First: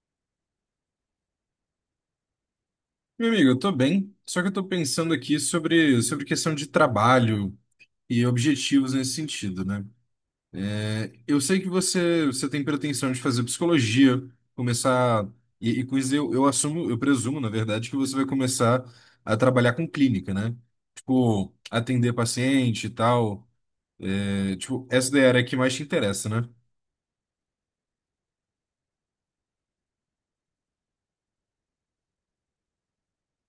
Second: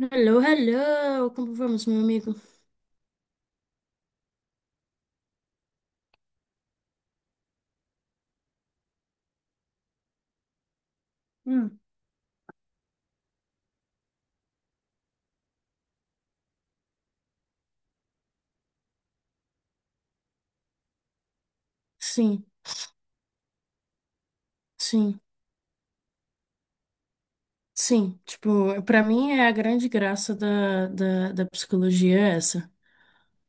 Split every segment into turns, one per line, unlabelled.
Hello, hello! Como vamos, meu amigo?
Meu amigo, eu tô bem, só que eu tô pensando aqui sobre questão de trabalho e objetivos nesse sentido, né? É, eu sei que
Hum.
você tem pretensão de fazer psicologia, começar, e com isso eu assumo, eu presumo, na verdade, que você vai começar a trabalhar com clínica, né? Tipo, atender
Sim,
paciente e tal. É, tipo, essa
sim,
daí é a área que mais te interessa, né?
sim, Pra mim é a grande graça da psicologia é essa.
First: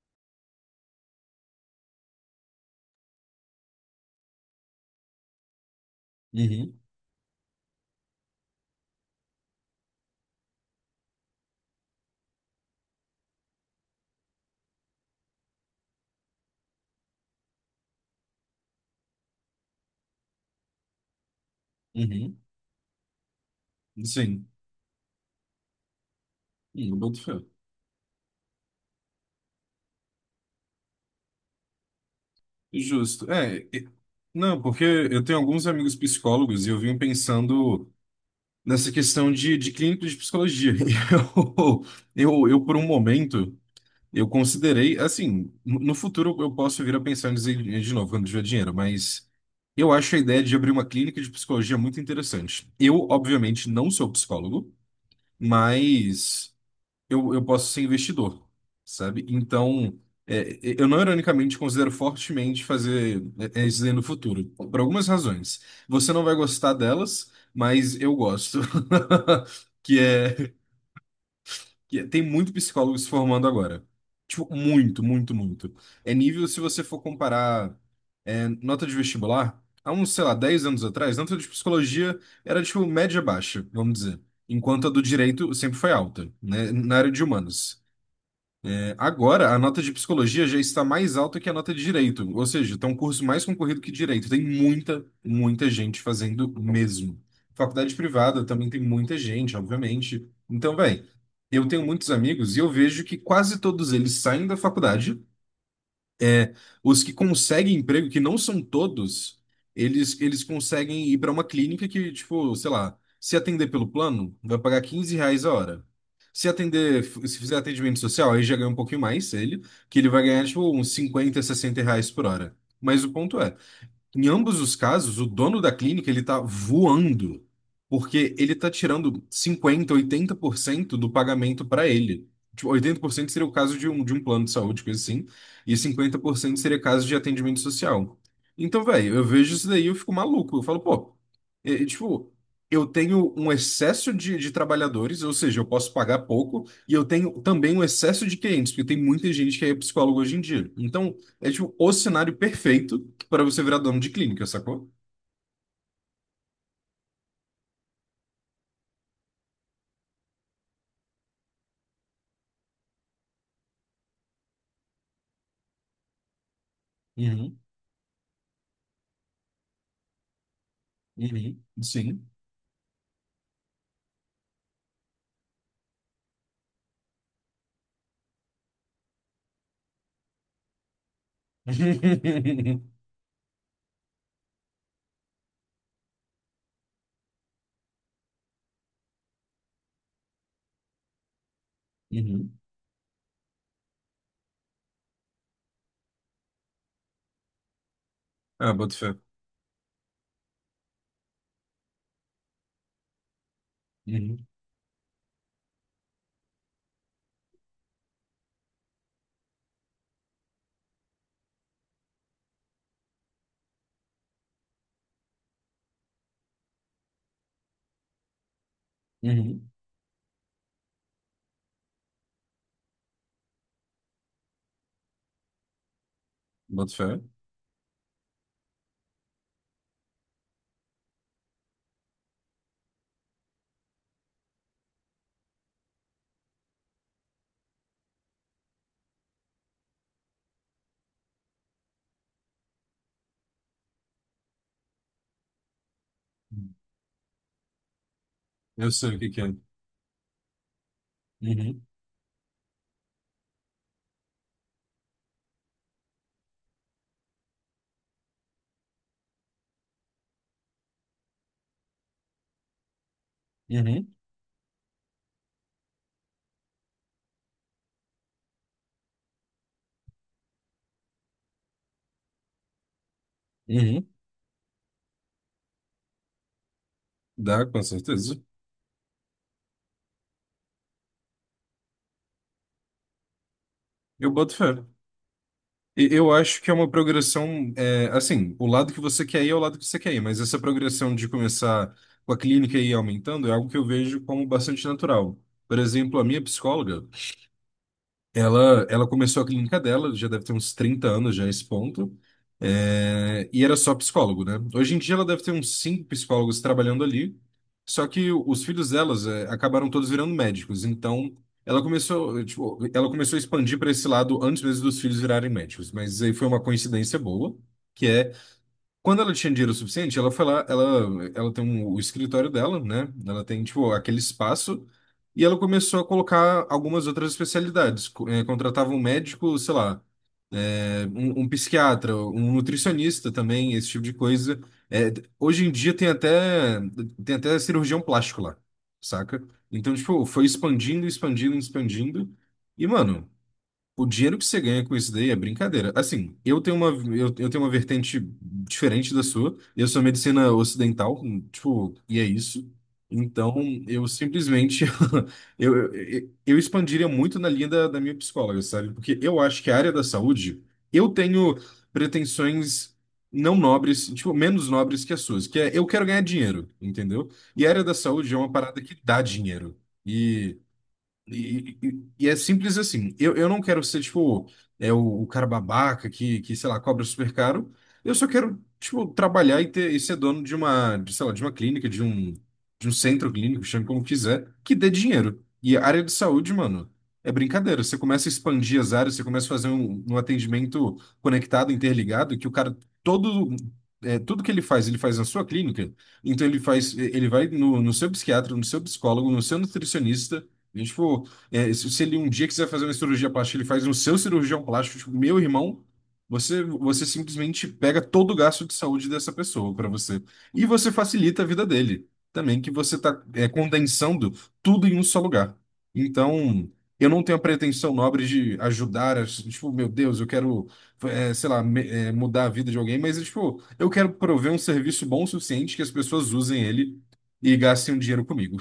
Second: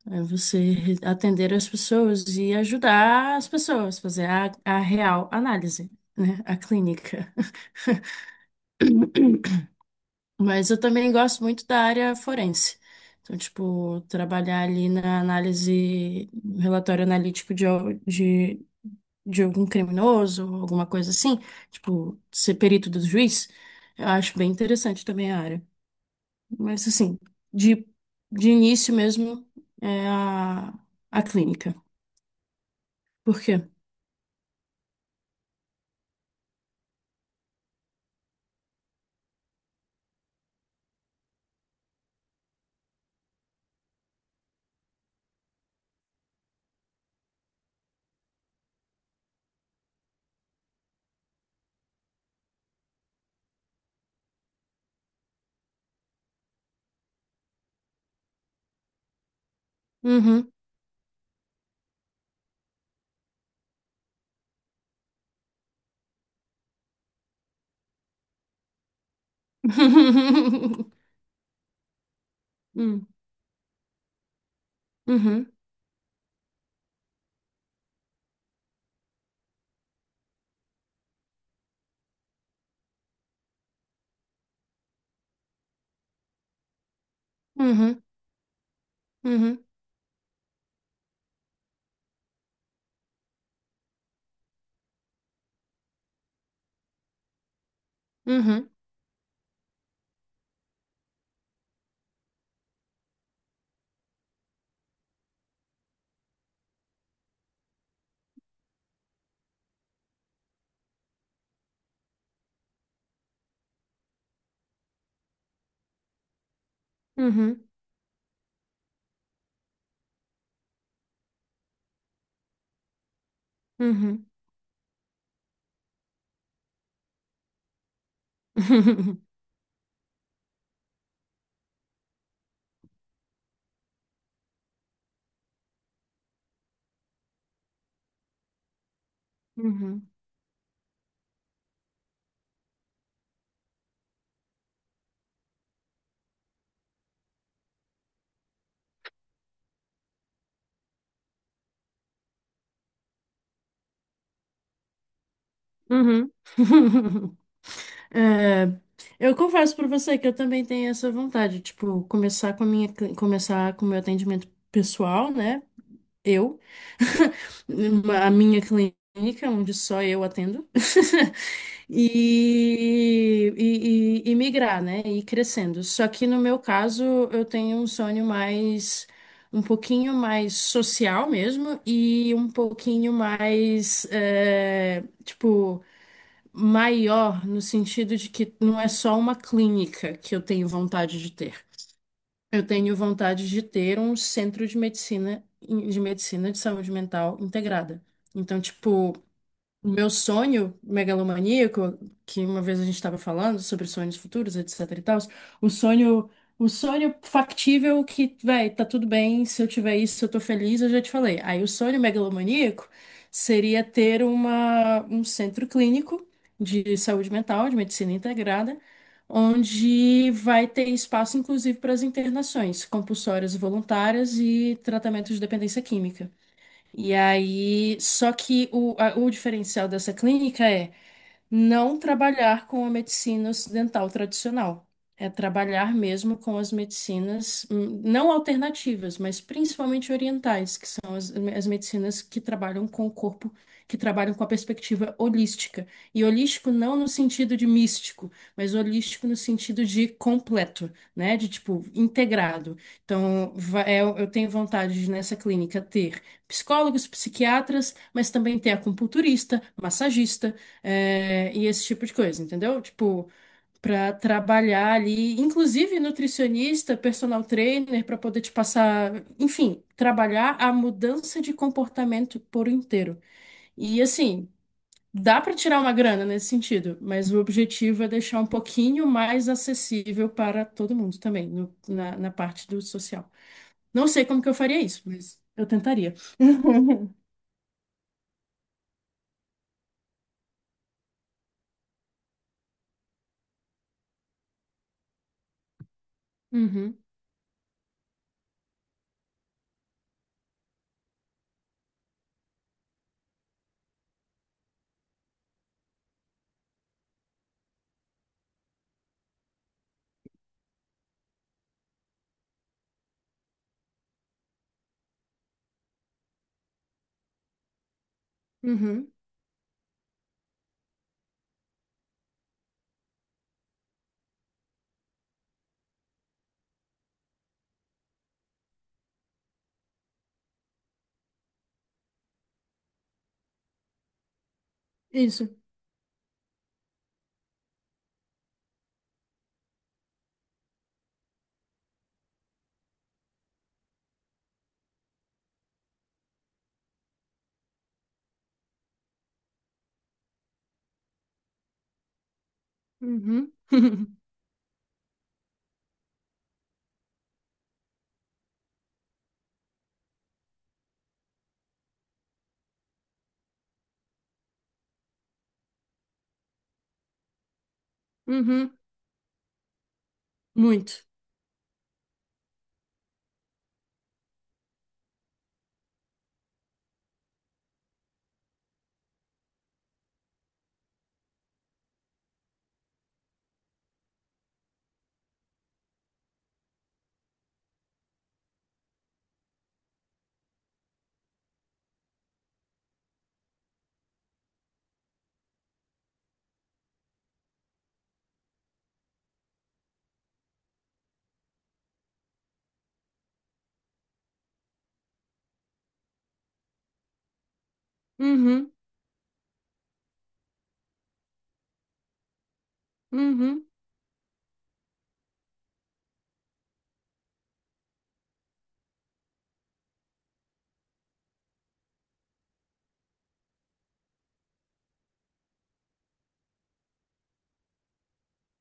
É você atender as pessoas e ajudar as pessoas, fazer a real análise, né? A
Uhum,
clínica. Mas eu também gosto muito da área forense. Então, tipo, trabalhar ali na análise, relatório analítico de algum criminoso, alguma coisa assim, tipo,
uhum,
ser perito do juiz, eu acho
sim.
bem interessante também a área. Mas,
Eu
assim,
boto fé.
de, de início mesmo é a clínica.
Justo.
Por quê?
É, não, porque eu tenho alguns amigos psicólogos e eu vim pensando nessa questão de clínica de psicologia. E eu, por um momento, eu considerei, assim, no futuro eu posso vir a pensar em dizer de novo quando tiver dinheiro, mas eu acho a ideia de abrir uma clínica de psicologia muito interessante. Eu, obviamente, não sou psicólogo, mas eu posso ser investidor, sabe? Então,
Uhum.
eu não ironicamente considero fortemente fazer isso aí no futuro, por algumas razões. Você não vai gostar delas, mas eu gosto. Que é, tem muito psicólogo se
Hum.
formando agora. Tipo, muito, muito,
Uhum.
muito. É nível se você for comparar nota de vestibular, há uns, sei lá, 10 anos atrás, nota de psicologia era tipo média baixa, vamos dizer. Enquanto a do direito sempre foi alta, né? Na área de humanos.
Uhum.
É, agora, a
Uhum.
nota de psicologia já está mais alta que a nota de direito, ou seja, está um curso mais concorrido que direito. Tem muita, muita gente fazendo mesmo. Faculdade privada também
Uhum.
tem muita gente, obviamente. Então, velho, eu tenho muitos amigos e eu vejo que quase todos eles saem da faculdade, é, os que conseguem emprego, que não são todos, eles conseguem ir para uma clínica que, tipo, sei lá, se atender pelo plano, vai pagar R$ 15 a hora. Se atender, se fizer
Uhum.
atendimento social, aí já ganha um pouquinho mais ele, que ele vai ganhar, tipo, uns 50, 60 reais por hora. Mas o ponto é
Uhum.
em ambos os casos, o dono da clínica ele está voando, porque ele está tirando 50, 80% do pagamento para ele. Tipo, 80% seria o caso de um plano de saúde, coisa assim, e 50% seria caso de atendimento social. Então, velho, eu vejo isso daí e eu
Uhum.
fico maluco. Eu falo, pô, tipo, eu tenho um excesso de trabalhadores, ou seja, eu posso pagar pouco, e eu tenho também um excesso de clientes, porque tem muita gente que é psicólogo hoje em dia. Então, é tipo o cenário perfeito para você virar dono de clínica, sacou?
Uhum. É, eu confesso pra você que eu também tenho essa vontade, tipo, começar com a começar com o meu atendimento pessoal, né? Eu,
Uhum,
a minha clínica, onde só eu atendo,
uhum, sim.
e migrar, né? E ir crescendo. Só que no meu caso, eu tenho um sonho mais, um pouquinho mais social mesmo, e um pouquinho mais, tipo maior no sentido de que não é só uma clínica que eu tenho vontade de ter.
Uhum.
Eu tenho vontade de ter um centro de medicina de medicina de saúde mental integrada. Então,
Ah, boto
tipo,
fé.
o meu sonho megalomaníaco, que uma vez a gente estava falando sobre sonhos
Uhum,
futuros, etc e tal, o sonho, o sonho factível que, véi, tá tudo bem, se eu tiver isso, eu tô feliz, eu já te falei. Aí o sonho megalomaníaco seria ter um centro clínico de saúde mental, de medicina integrada,
uhum,
onde vai ter espaço, inclusive, para as internações compulsórias e voluntárias e tratamento de dependência química.
boto
E
fé.
aí, só que o diferencial dessa clínica é não trabalhar com a medicina ocidental tradicional. É trabalhar mesmo com as medicinas, não alternativas, mas principalmente orientais, que são as medicinas que trabalham com o corpo, que trabalham com a perspectiva holística. E holístico não no sentido de místico, mas
Eu sei o
holístico
que
no
que é.
sentido de completo, né? De
Uhum,
tipo, integrado. Então, eu tenho vontade de, nessa clínica ter psicólogos, psiquiatras, mas também ter acupunturista, massagista e esse tipo de coisa, entendeu? Tipo,
uhum,
para trabalhar ali, inclusive nutricionista, personal trainer, para poder te passar, enfim, trabalhar a mudança de comportamento por inteiro. E
uhum.
assim, dá para tirar uma grana nesse sentido, mas o
Dá, com
objetivo é
certeza.
deixar um pouquinho mais acessível para todo mundo também, na parte do social. Não sei
Eu
como que
boto
eu faria
fé.
isso, mas eu
E-
tentaria.
Eu acho que é uma progressão, é, assim, o lado que você quer ir é o lado que você quer ir, mas essa progressão de começar com a clínica e ir aumentando é algo que eu vejo como bastante natural. Por exemplo, a minha
Uhum,
psicóloga, ela começou a clínica dela, já deve ter uns 30 anos já a esse ponto, é, e era só psicólogo, né? Hoje em dia ela deve ter uns cinco psicólogos trabalhando ali, só que os filhos delas, acabaram todos virando médicos, então ela começou, tipo, ela começou a expandir para esse lado antes mesmo dos filhos virarem médicos, mas aí foi uma coincidência boa, que é
uhum,
quando ela tinha dinheiro suficiente, ela foi lá, ela, ela tem o escritório dela, né? Ela tem, tipo, aquele espaço e ela começou a colocar algumas outras especialidades. Contratava um médico, sei lá, um psiquiatra, um nutricionista também, esse tipo de coisa. Eh,
isso.
hoje em dia tem até cirurgião plástico lá, saca? Então, tipo, foi expandindo, expandindo, expandindo. E, mano, o dinheiro que você ganha com isso daí é brincadeira. Assim, eu tenho uma vertente diferente da sua. Eu sou medicina ocidental, tipo, e é isso.
Uhum,
Então, eu simplesmente eu expandiria muito na linha da minha psicóloga, sabe? Porque eu acho que a área da saúde, eu tenho pretensões não nobres, tipo, menos nobres que as suas, que é eu quero ganhar dinheiro, entendeu? E a área da saúde é uma
uhum,
parada que dá dinheiro. e
muito.
e é simples assim. Eu não quero ser, tipo, é o cara babaca que sei lá, cobra super caro. Eu só quero, tipo, trabalhar e ter, e ser dono de uma, de, sei lá, de uma clínica, de um centro clínico, chame como quiser, que dê dinheiro. E a área de saúde, mano, é brincadeira. Você começa a expandir as áreas, você começa a fazer um atendimento conectado, interligado, que o cara todo. É, tudo que ele faz na sua clínica. Então ele faz, ele vai no seu psiquiatra, no seu psicólogo, no seu nutricionista. E, tipo, se ele um dia quiser fazer uma cirurgia plástica, ele faz no seu cirurgião plástico, tipo, meu irmão, você simplesmente pega todo o gasto
Uhum,
de saúde dessa pessoa para você. E você facilita a vida dele também, que você tá,
uhum.
condensando tudo em um só lugar. Então, eu não tenho a pretensão nobre de ajudar, tipo, meu Deus, eu quero, sei lá, mudar a vida de alguém, mas, tipo, eu quero prover um serviço bom o suficiente que as pessoas usem ele e gastem um dinheiro comigo.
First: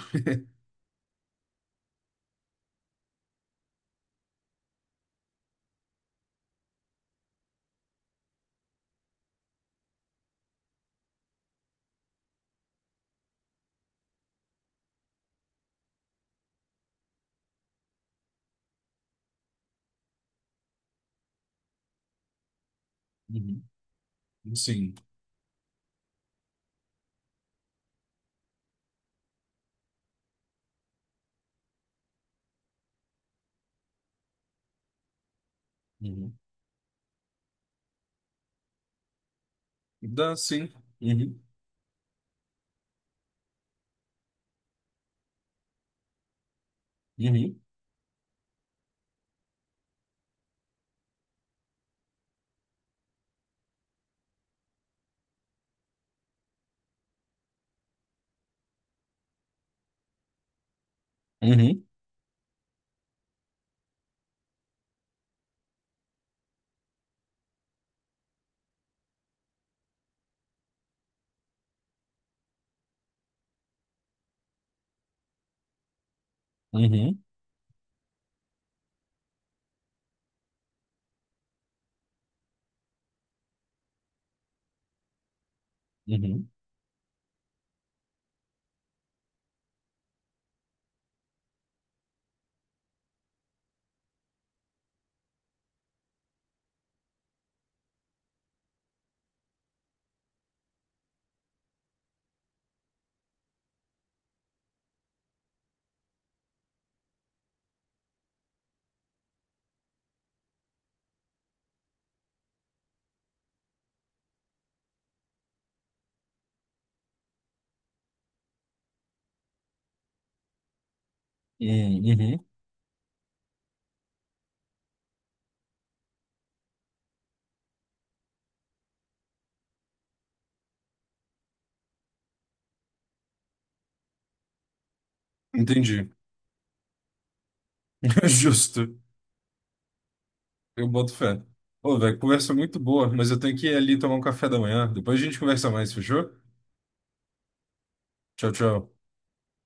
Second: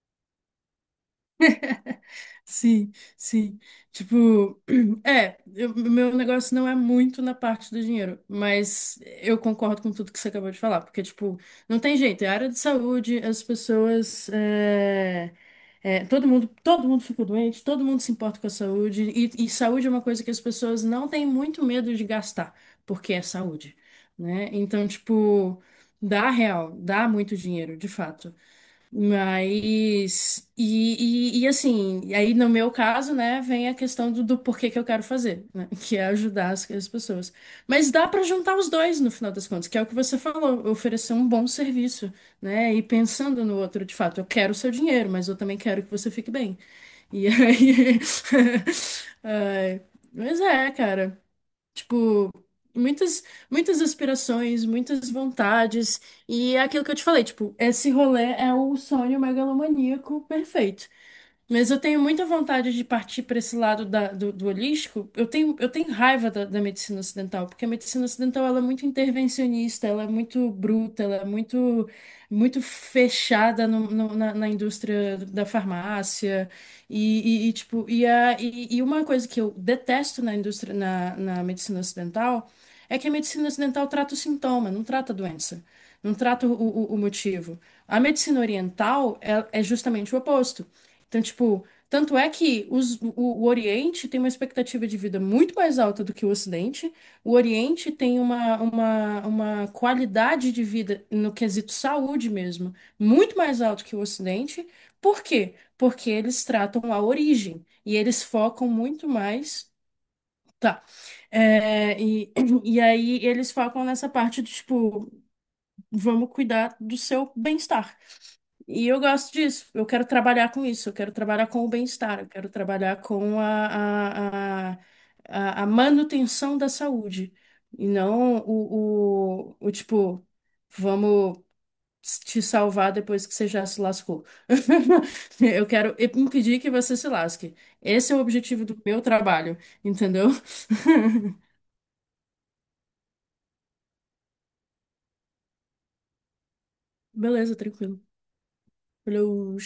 Sim, sim. Tipo, meu negócio não é muito na parte do dinheiro, mas eu concordo com tudo que você acabou de falar, porque, tipo, não tem jeito, é área de saúde, as pessoas, é, é, todo mundo fica doente, todo mundo se importa com a saúde, e saúde é uma coisa que as pessoas não têm muito medo de gastar, porque é
Uhum.
saúde, né? Então,
Sim.
tipo, dá real, dá muito dinheiro, de fato. E aí no meu caso, né, vem a questão do porquê que eu quero fazer, né, que é ajudar as pessoas. Mas dá para juntar os dois no final das contas, que é o que você
Dá
falou,
sim.
oferecer um
Uhum.
bom serviço, né, e pensando no outro de fato, eu quero o seu dinheiro, mas eu também quero que você fique bem. E
Uhum.
aí. Ai, mas é, cara. Tipo, muitas, muitas aspirações, muitas vontades. E é aquilo que eu te falei, tipo, esse rolê é o sonho megalomaníaco perfeito. Mas eu
Uhum.
tenho muita vontade de partir para esse lado do holístico. Eu tenho raiva da medicina ocidental, porque a medicina ocidental ela é muito intervencionista, ela é muito bruta, ela é muito fechada na indústria da farmácia.
Uhum.
E uma coisa que eu detesto na indústria, na medicina ocidental, é que a medicina ocidental trata o sintoma, não trata a doença, não trata
Uhum.
o motivo. A medicina oriental é justamente o oposto. Então, tipo, tanto é que o Oriente tem uma expectativa de vida muito mais alta do que o Ocidente. O Oriente tem uma qualidade de vida, no quesito saúde mesmo, muito mais alto que o Ocidente. Por quê? Porque eles tratam a origem e eles focam muito mais. Tá. É, e, e aí eles focam nessa parte de, tipo, vamos cuidar do seu bem-estar. E eu gosto disso. Eu quero trabalhar com isso. Eu quero trabalhar com o
Uhum.
bem-estar. Eu
Uhum.
quero trabalhar com a manutenção da saúde. E não o tipo, vamos te salvar depois que você já se lascou. Eu quero
Entendi.
impedir que você se lasque. Esse é o objetivo do
Justo.
meu trabalho, entendeu?
Eu boto fé. Ô, velho, conversa muito boa, mas eu tenho que ir ali tomar um café da manhã. Depois a gente conversa mais, fechou?
Beleza, tranquilo.
Tchau, tchau.
Valeu.